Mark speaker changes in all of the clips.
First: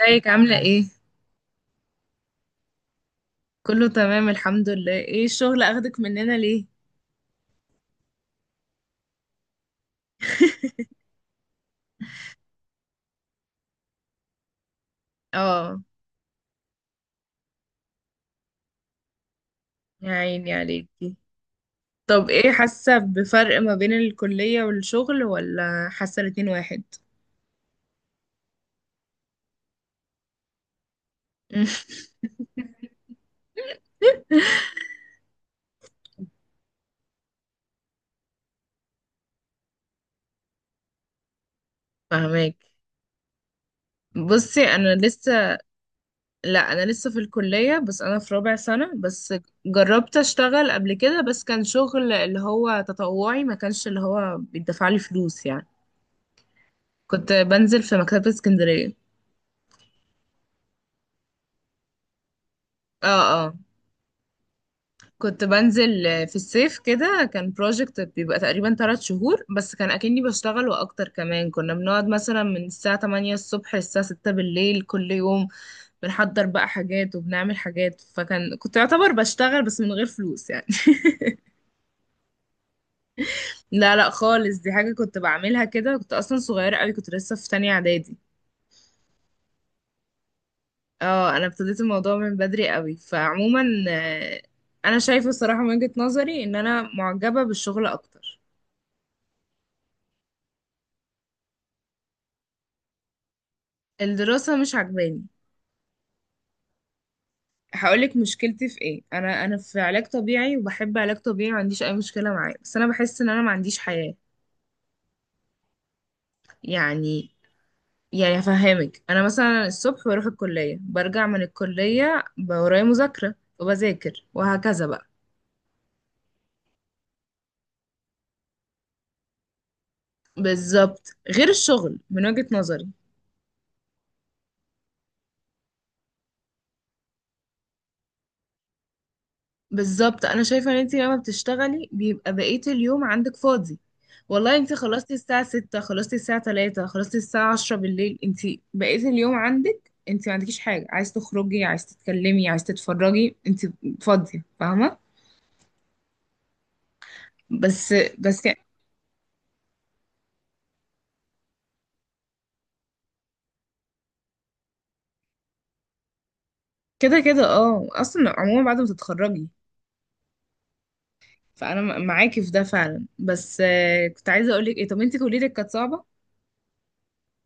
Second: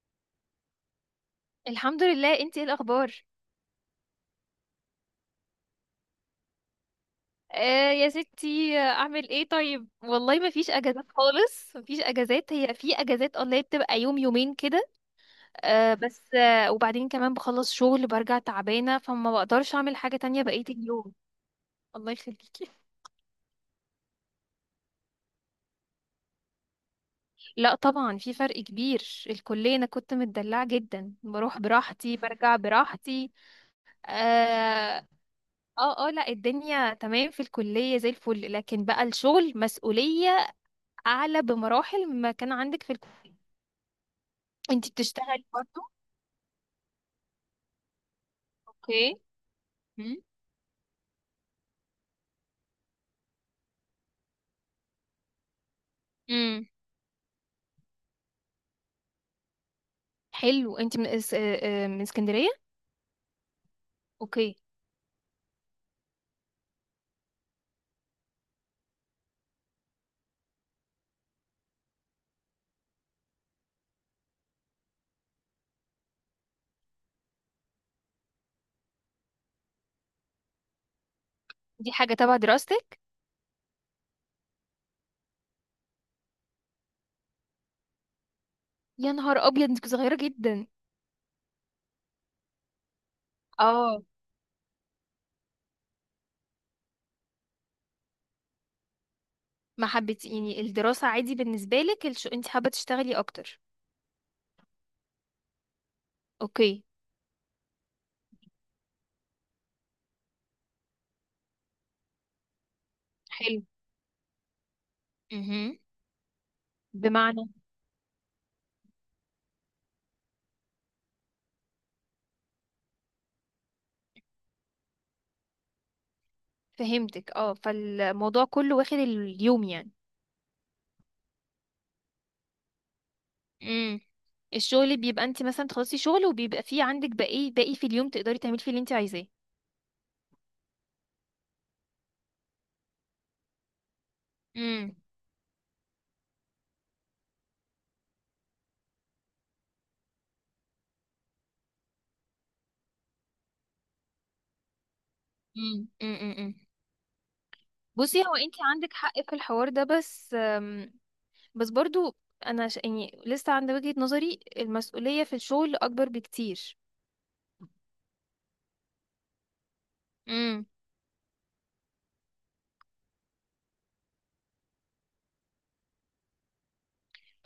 Speaker 1: ازيك عاملة ايه؟
Speaker 2: الحمد لله، انتي ايه الاخبار؟
Speaker 1: كله تمام الحمد لله. ايه الشغل اخدك مننا ليه؟
Speaker 2: آه يا ستي، اعمل ايه؟ طيب والله ما فيش اجازات خالص، ما فيش اجازات. هي في اجازات اونلاين، بتبقى يوم يومين كده.
Speaker 1: اه.
Speaker 2: آه، بس وبعدين كمان بخلص شغل برجع تعبانه، فما بقدرش اعمل
Speaker 1: يا
Speaker 2: حاجه تانية
Speaker 1: عيني
Speaker 2: بقيه اليوم.
Speaker 1: عليكي.
Speaker 2: الله
Speaker 1: طب ايه
Speaker 2: يخليكي.
Speaker 1: حاسة بفرق ما بين الكلية والشغل ولا حاسة الاتنين واحد؟
Speaker 2: لا طبعا، في فرق كبير. الكليه انا كنت متدلعه جدا، بروح براحتي برجع براحتي. اه. اه. لا، الدنيا تمام في الكليه زي الفل، لكن بقى الشغل مسؤوليه اعلى بمراحل مما كان
Speaker 1: فهماك.
Speaker 2: عندك في الكليه.
Speaker 1: بصي
Speaker 2: انت
Speaker 1: انا
Speaker 2: بتشتغلي
Speaker 1: لسه
Speaker 2: برضو؟
Speaker 1: لا، انا لسه في الكلية، بس انا في رابع سنة
Speaker 2: اوكي.
Speaker 1: بس. جربت
Speaker 2: امم.
Speaker 1: اشتغل قبل كده، بس كان شغل اللي هو تطوعي، ما كانش اللي هو بيدفع لي فلوس يعني.
Speaker 2: امم.
Speaker 1: كنت بنزل في مكتبة اسكندرية.
Speaker 2: حلو، انت من اس... آه، آه، من اسكندريه.
Speaker 1: اه اه.
Speaker 2: اوكي.
Speaker 1: كنت بنزل في الصيف كده، كان بروجكت بيبقى تقريبا 3 شهور، بس كان أكني بشتغل وأكتر، كمان كنا بنقعد مثلا من الساعة 8 الصبح للساعة 6 بالليل كل يوم. بنحضر بقى حاجات وبنعمل حاجات، فكان كنت أعتبر بشتغل بس من غير فلوس يعني.
Speaker 2: دي حاجه تبع دراستك؟
Speaker 1: لا لا خالص، دي حاجة كنت بعملها كده، كنت أصلا صغيرة قوي، كنت لسه في تانية إعدادي.
Speaker 2: يا نهار ابيض، انت صغيره جدا.
Speaker 1: اه، أنا ابتديت الموضوع من بدري قوي، فعموما
Speaker 2: اه.
Speaker 1: أنا شايفة الصراحة من وجهة نظري إن أنا معجبة بالشغل أكتر.
Speaker 2: ما حبيتي يعني الدراسه؟ عادي بالنسبه لك انت حابه تشتغلي اكتر؟
Speaker 1: الدراسة مش عجباني.
Speaker 2: اوكي.
Speaker 1: هقولك مشكلتي في ايه. انا في علاج طبيعي، وبحب علاج طبيعي، ما عنديش اي مشكله معاه، بس انا بحس ان انا ما
Speaker 2: حلو.
Speaker 1: عنديش حياه
Speaker 2: امم.
Speaker 1: يعني.
Speaker 2: بمعنى؟
Speaker 1: يعني هفهمك، انا مثلا الصبح بروح الكليه، برجع من الكليه، بقى ورايا مذاكره، وبذاكر وهكذا بقى.
Speaker 2: فهمتك، اه، فالموضوع كله واخد اليوم يعني.
Speaker 1: بالظبط، غير الشغل من وجهه نظري.
Speaker 2: امم. الشغل بيبقى انت مثلا تخلصي شغل وبيبقى فيه عندك باقي في اليوم تقدري تعملي فيه اللي انت عايزاه.
Speaker 1: بالظبط، انا شايفه ان انت لما بتشتغلي بيبقى بقيه اليوم عندك فاضي. والله انت
Speaker 2: مم.
Speaker 1: خلصتي الساعه 6، خلصتي الساعه 3، خلصتي الساعه 10 بالليل، انت بقيه اليوم عندك. انت ما عندكيش حاجه، عايز تخرجي عايز تتكلمي عايز تتفرجي، انت فاضيه، فاهمه.
Speaker 2: مم. مم. مم. مم.
Speaker 1: بس
Speaker 2: بصي، هو
Speaker 1: بس
Speaker 2: انت
Speaker 1: يعني
Speaker 2: عندك حق في الحوار ده، بس بس برضو يعني لسه عند وجهة نظري المسؤولية في الشغل اكبر بكتير.
Speaker 1: كده كده، اه، اصلا عموما بعد ما تتخرجي.
Speaker 2: امم.
Speaker 1: فانا معاكي في ده فعلا، بس كنت عايزه اقول لك ايه، طب انت كليتك كانت صعبه؟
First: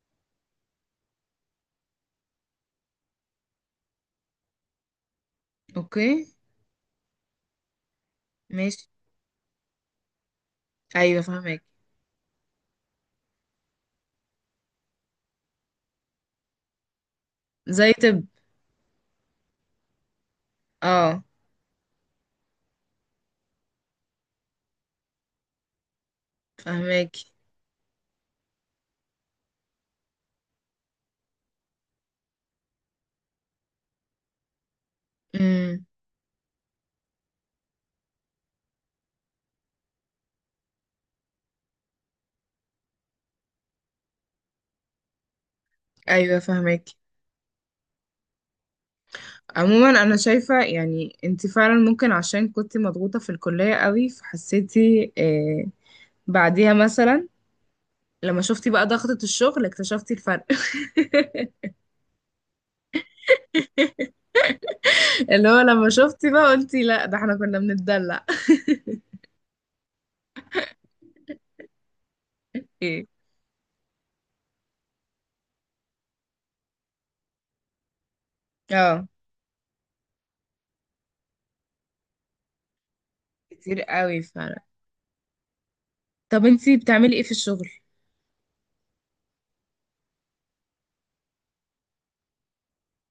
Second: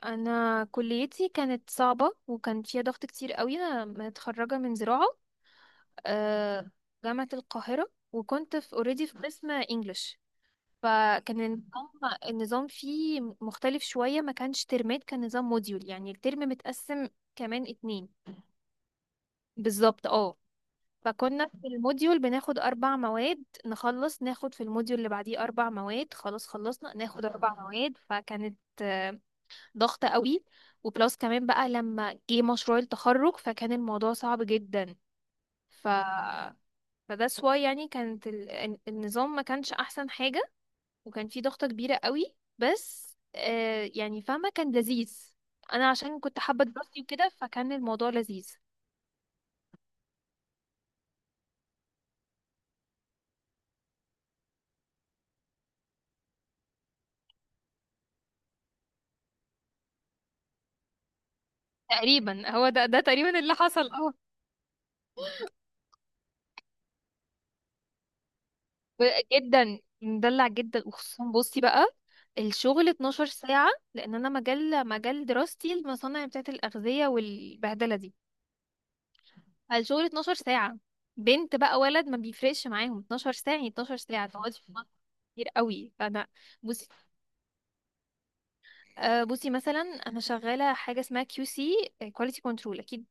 Speaker 2: انا كليتي كانت صعبة وكان فيها ضغط كتير قوي، انا متخرجة من زراعة،
Speaker 1: اوكي.
Speaker 2: آه، جامعة القاهرة، وكنت في
Speaker 1: ماشي.
Speaker 2: اوريدي في قسم انجلش.
Speaker 1: ايوه
Speaker 2: فكان
Speaker 1: فاهمك.
Speaker 2: النظام فيه مختلف شوية، ما كانش ترمات، كان نظام موديول، يعني الترم متقسم كمان
Speaker 1: زي
Speaker 2: اتنين.
Speaker 1: طب.
Speaker 2: بالظبط، اه.
Speaker 1: اه.
Speaker 2: فكنا في الموديول بناخد أربع مواد، نخلص ناخد في الموديول اللي بعديه أربع مواد، خلاص خلصنا
Speaker 1: فاهمك.
Speaker 2: ناخد أربع مواد، فكانت ضغطة قوي. وبلس كمان بقى لما جه مشروع التخرج، فكان الموضوع صعب جدا. ف فده سوا، يعني كانت النظام ما كانش أحسن حاجة، وكان فيه ضغطة كبيرة قوي، بس يعني فاهمة، كان لذيذ. أنا عشان
Speaker 1: ايوه
Speaker 2: كنت حابة
Speaker 1: فاهمك.
Speaker 2: دراستي وكده، فكان الموضوع لذيذ.
Speaker 1: عموما انا شايفه يعني انت فعلا ممكن عشان كنت مضغوطه في الكليه قوي فحسيتي بعديها، مثلا لما شفتي بقى ضغطه الشغل اكتشفتي الفرق.
Speaker 2: تقريبا هو ده تقريبا اللي حصل.
Speaker 1: اللي هو لما شفتي بقى قلتي لا، ده احنا كنا بنتدلع.
Speaker 2: جدا، مدلع جدا. وخصوصا بصي بقى، الشغل
Speaker 1: ايه.
Speaker 2: 12 ساعة، لأن أنا مجال دراستي المصانع بتاعة الأغذية والبهدلة دي.
Speaker 1: اه.
Speaker 2: فالشغل 12 ساعة، بنت بقى ولد ما بيفرقش معاهم، 12 ساعة، يعني
Speaker 1: كتير
Speaker 2: 12
Speaker 1: قوي
Speaker 2: ساعة تقعدي
Speaker 1: فعلا.
Speaker 2: في المطبخ. كتير قوي، فأنا،
Speaker 1: طب انت
Speaker 2: بصي،
Speaker 1: بتعملي ايه في الشغل؟
Speaker 2: بصي مثلا، أنا شغالة حاجة اسمها كيو سي، كواليتي كنترول، أكيد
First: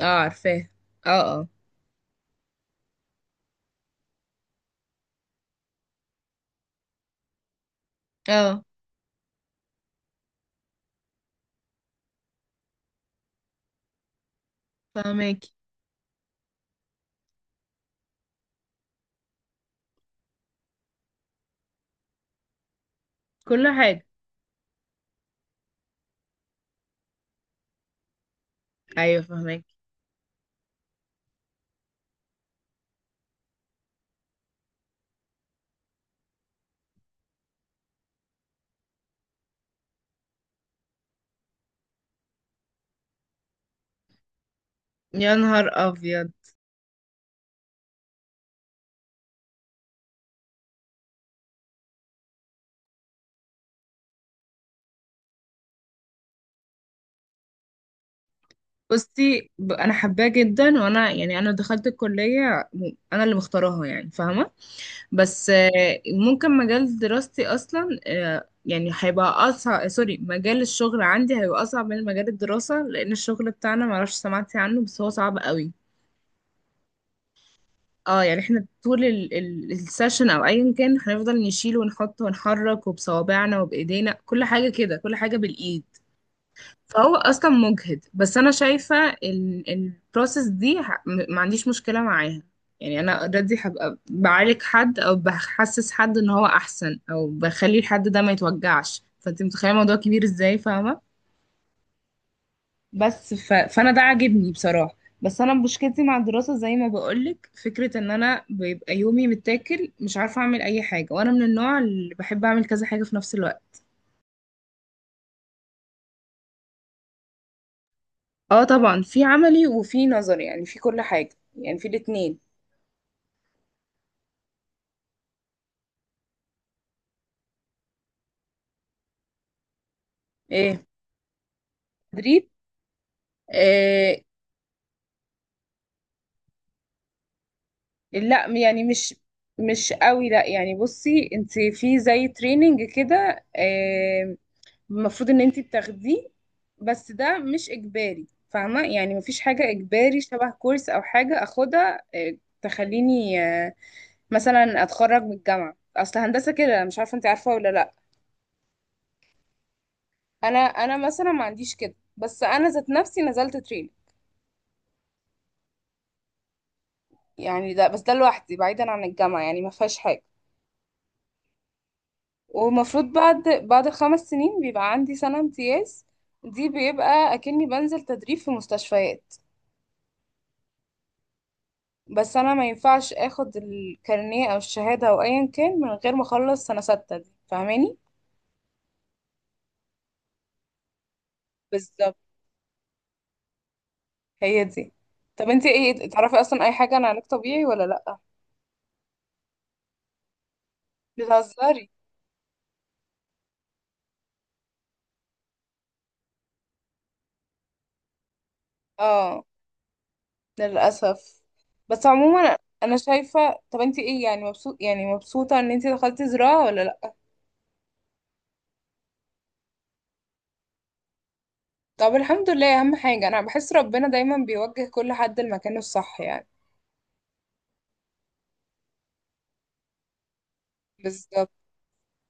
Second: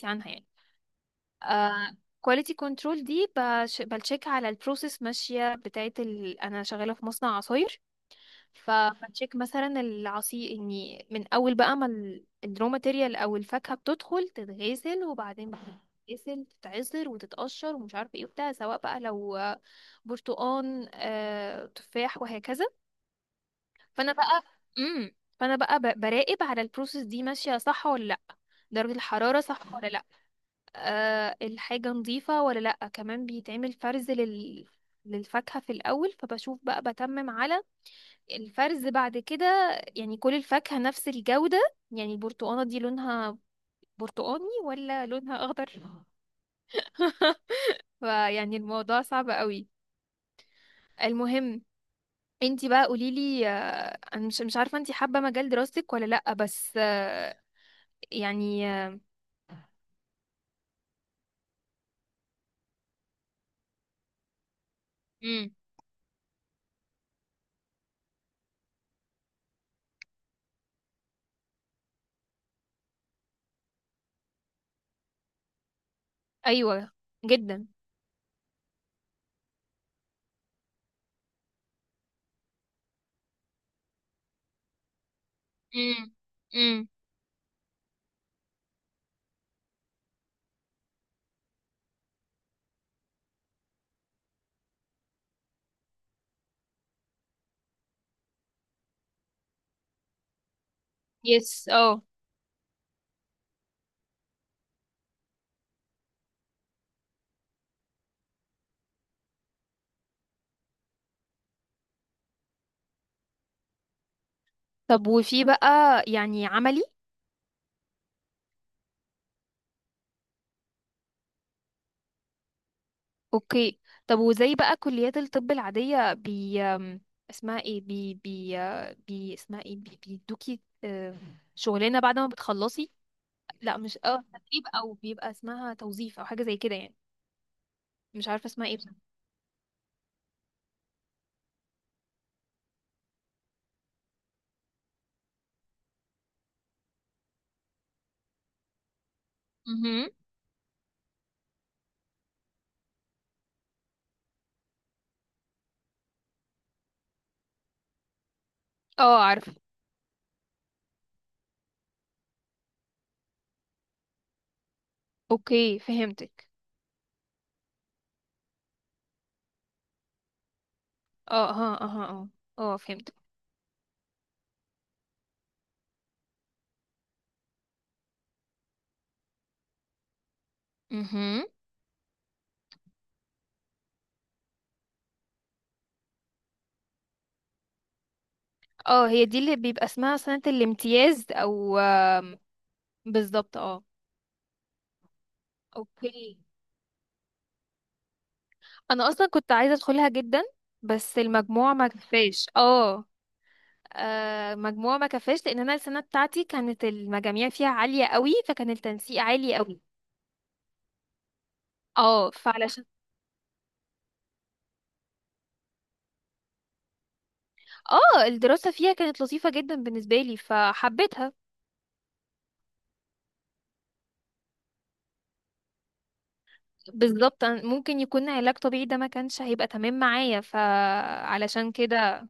Speaker 1: اه
Speaker 2: عنها يعني.
Speaker 1: عارفاه. اه. اه.
Speaker 2: آه، كواليتي كنترول دي بتشيك على البروسيس ماشية بتاعة أنا شغالة في مصنع عصاير،
Speaker 1: اه
Speaker 2: فبتشيك مثلا العصير، اني من اول بقى ما الرو ماتيريال او الفاكهه بتدخل تتغسل،
Speaker 1: فاهمك.
Speaker 2: وبعدين بتتغسل تتعصر وتتقشر ومش عارفه ايه وبتاع، سواء بقى لو برتقان تفاح وهكذا.
Speaker 1: كل حاجه.
Speaker 2: فانا بقى، فانا بقى براقب على البروسيس دي ماشيه صح ولا لا، درجه
Speaker 1: ايوه
Speaker 2: الحراره
Speaker 1: فاهمك.
Speaker 2: صح ولا لا، أه، الحاجه نظيفه ولا لا. كمان بيتعمل فرز للفاكهه في الاول، فبشوف بقى بتمم على الفرز، بعد كده يعني كل الفاكهة نفس الجودة، يعني البرتقانة دي لونها برتقاني ولا
Speaker 1: يا
Speaker 2: لونها
Speaker 1: نهار
Speaker 2: أخضر.
Speaker 1: ابيض.
Speaker 2: فيعني الموضوع صعب قوي. المهم، انتي بقى قوليلي، انا مش عارفة انتي حابة مجال دراستك ولا لأ، بس يعني
Speaker 1: بصي، انا حباه جدا، وانا يعني انا دخلت الكليه، انا اللي مختاراها يعني، فاهمه. بس
Speaker 2: امم.
Speaker 1: ممكن مجال دراستي اصلا يعني هيبقى اصعب، سوري، مجال الشغل عندي هيبقى اصعب من مجال الدراسه، لان الشغل بتاعنا معرفش سمعتي عنه، بس هو صعب قوي.
Speaker 2: ايوه، جدا.
Speaker 1: اه يعني احنا طول السيشن او ايا كان، هنفضل نشيل ونحط ونحرك، وبصوابعنا وبايدينا كل حاجه كده، كل حاجه بالايد.
Speaker 2: امم. امم.
Speaker 1: فهو اصلا مجهد. بس انا شايفه البروسيس دي ما عنديش مشكله معاها. يعني انا اوريدي هبقى بعالج حد، او بحسس حد ان هو احسن، او بخلي الحد ده ما يتوجعش، فانت متخيله الموضوع كبير ازاي، فاهمه.
Speaker 2: يس، اه.
Speaker 1: بس فانا ده عاجبني بصراحه. بس انا مشكلتي مع الدراسه زي ما بقولك، فكره ان انا بيبقى يومي متاكل، مش عارفه اعمل اي حاجه، وانا من النوع اللي بحب اعمل كذا حاجه في نفس الوقت.
Speaker 2: طب وفي بقى يعني عملي؟
Speaker 1: اه طبعا، في عملي وفي نظري، يعني في كل حاجه، يعني في الاتنين.
Speaker 2: اوكي. طب وزي بقى كليات الطب العادية بي أم، اسمها ايه، بي بي آه، بي اسمها ايه بي بيدوكي،
Speaker 1: إيه؟
Speaker 2: شغلانة بعد ما
Speaker 1: مدريد.
Speaker 2: بتخلصي؟ لا مش،
Speaker 1: آه.
Speaker 2: اه، تدريب، او بيبقى اسمها توظيف، او حاجة زي كده يعني. مش
Speaker 1: لا
Speaker 2: عارفة اسمها ايه
Speaker 1: يعني
Speaker 2: بصراحة.
Speaker 1: مش. مش قوي، لا يعني بصي، انت في زي تريننج كده. المفروض ان انت بتاخديه، بس ده مش اجباري، فاهمه؟ يعني مفيش حاجه
Speaker 2: مهم.
Speaker 1: اجباري، شبه كورس او حاجه اخدها تخليني مثلا اتخرج من الجامعه، اصل هندسه كده، مش عارفه انت عارفه ولا لا.
Speaker 2: اه، عارفة.
Speaker 1: انا مثلا ما عنديش كده، بس انا ذات نفسي نزلت تريننج.
Speaker 2: اوكي، فهمتك.
Speaker 1: يعني ده، بس ده لوحدي بعيدا عن الجامعه، يعني ما فيهاش حاجه.
Speaker 2: اه. ها. اه. اه. اه،
Speaker 1: ومفروض
Speaker 2: فهمت.
Speaker 1: بعد الخمس سنين بيبقى عندي سنة امتياز. دي بيبقى أكني بنزل تدريب في مستشفيات،
Speaker 2: مهم.
Speaker 1: بس أنا ما ينفعش أخد الكارنيه أو الشهادة أو أيا كان من غير ما أخلص سنة ستة دي، فاهماني؟
Speaker 2: اه، هي دي اللي بيبقى اسمها سنة الامتياز او
Speaker 1: بالظبط.
Speaker 2: آم، بالظبط، اه.
Speaker 1: هي دي. طب انتي ايه تعرفي
Speaker 2: اوكي.
Speaker 1: أصلا أي حاجة عن علاج طبيعي ولا لأ؟
Speaker 2: انا اصلا كنت عايزه ادخلها جدا، بس المجموع ما
Speaker 1: بتهزري.
Speaker 2: كفاش، اه. مجموع ما كفاش، لان انا السنه بتاعتي كانت المجاميع فيها عاليه قوي، فكان التنسيق
Speaker 1: اه.
Speaker 2: عالي قوي.
Speaker 1: للأسف. بس
Speaker 2: اه،
Speaker 1: عموما
Speaker 2: فعلشان،
Speaker 1: أنا شايفة، طب انتي ايه يعني، مبسوط يعني مبسوطة إن انتي دخلتي زراعة ولا لأ؟
Speaker 2: اه، الدراسه فيها كانت لطيفه جدا بالنسبه لي فحبيتها.
Speaker 1: طب الحمد لله، اهم حاجة، انا بحس ربنا دايما بيوجه كل حد لمكانه الصح يعني.
Speaker 2: بالظبط، أنا ممكن يكون علاج طبيعي ده ما كانش هيبقى تمام معايا،
Speaker 1: بالظبط.
Speaker 2: فعلشان كده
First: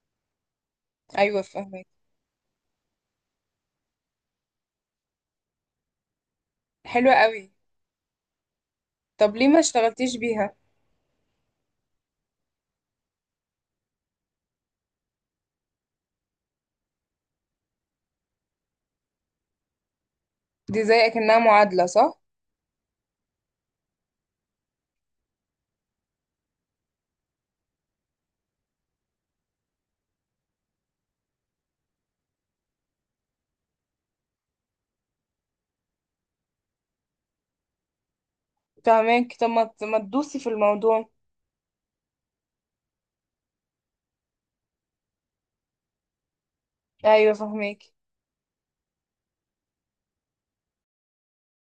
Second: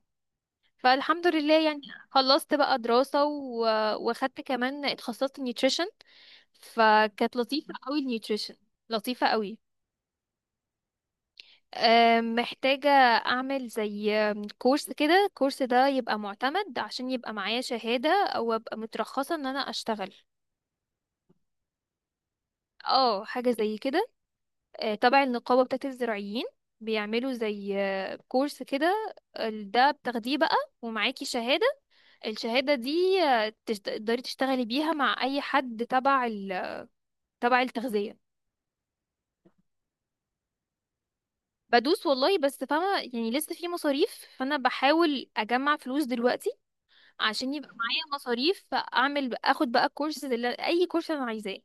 Speaker 2: فالحمد
Speaker 1: ايوه
Speaker 2: لله يعني.
Speaker 1: فاهمك.
Speaker 2: خلصت بقى دراسه. وخدت كمان، اتخصصت نيوتريشن،
Speaker 1: حلوة
Speaker 2: فكانت
Speaker 1: قوي.
Speaker 2: لطيفه قوي النيوتريشن، لطيفه
Speaker 1: طب ليه ما
Speaker 2: قوي.
Speaker 1: اشتغلتيش بيها؟
Speaker 2: محتاجة أعمل زي كورس كده، الكورس ده يبقى معتمد عشان يبقى معايا شهادة أو أبقى مترخصة إن أنا أشتغل.
Speaker 1: دي زي اكنها معادلة صح.
Speaker 2: اه، حاجة زي كده، تبع النقابة بتاعت الزراعيين، بيعملوا زي كورس كده، ده بتاخديه بقى ومعاكي شهادة. الشهادة دي، تقدري تشتغلي بيها مع أي حد تبع التغذية.
Speaker 1: فاهمك. طب ما تدوسي في الموضوع.
Speaker 2: بدوس والله، بس فاهمة يعني لسه في مصاريف، فأنا بحاول أجمع فلوس دلوقتي
Speaker 1: ايوه
Speaker 2: عشان يبقى
Speaker 1: فاهمك.
Speaker 2: معايا مصاريف، اعمل اخد بقى كورس، اللي اي كورس انا عايزاه.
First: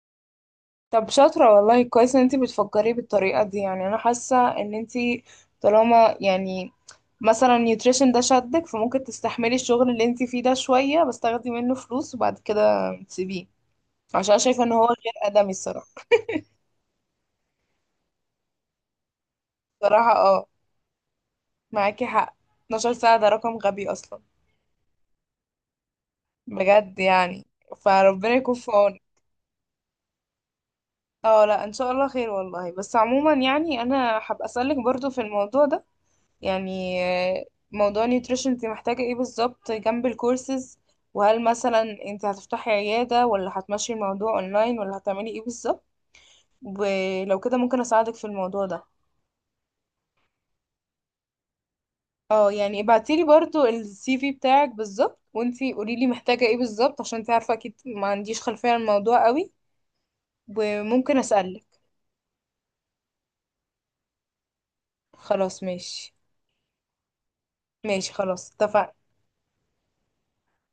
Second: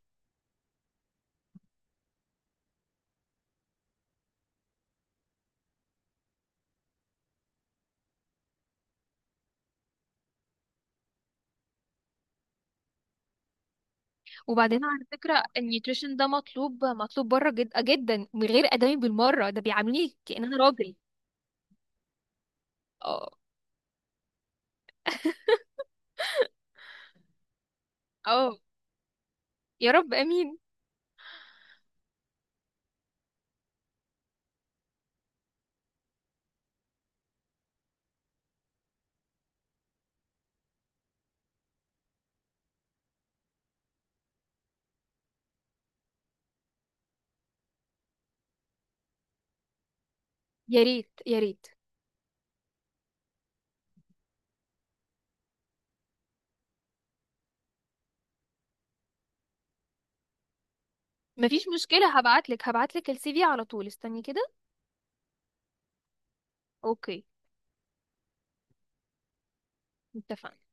Speaker 1: طب شاطرة والله، كويس ان انتي بتفكري بالطريقة دي يعني، انا حاسة ان انتي، طالما يعني مثلا نيوتريشن ده شدك، فممكن تستحملي الشغل اللي انتي فيه ده شوية، بس تاخدي منه فلوس وبعد كده تسيبيه. عشان أنا شايفة ان
Speaker 2: وبعدين
Speaker 1: هو غير
Speaker 2: على فكره
Speaker 1: ادمي الصراحة.
Speaker 2: النيوتريشن ده مطلوب، مطلوب بره جدا جدا، من غير ادمي بالمره، ده
Speaker 1: بصراحة
Speaker 2: بيعاملوني كأن
Speaker 1: اه،
Speaker 2: انا راجل.
Speaker 1: معاكي حق. 12 ساعة ده
Speaker 2: اه.
Speaker 1: رقم غبي اصلا، بجد يعني. فربنا يكون
Speaker 2: اه.
Speaker 1: في عونك.
Speaker 2: يا رب، امين.
Speaker 1: اه لا ان شاء الله خير والله. بس عموما يعني انا هبقى اسألك برضو في الموضوع ده، يعني موضوع نيوتريشن، انت محتاجة ايه بالظبط جنب الكورسز، وهل مثلا انت هتفتحي عيادة ولا هتمشي الموضوع اونلاين ولا هتعملي ايه بالظبط. ولو كده ممكن اساعدك في الموضوع ده.
Speaker 2: يا ريت، يا ريت.
Speaker 1: اه يعني ابعتيلي برضو السي في بتاعك بالظبط، وانتي قوليلي محتاجة ايه بالظبط، عشان انتي عارفة اكيد ما عنديش خلفية عن الموضوع قوي. وممكن اسألك.
Speaker 2: مفيش مشكله، هبعتلك السي في على طول، استني كده.
Speaker 1: خلاص ماشي.
Speaker 2: اوكي.
Speaker 1: ماشي خلاص اتفقنا.
Speaker 2: اتفقنا.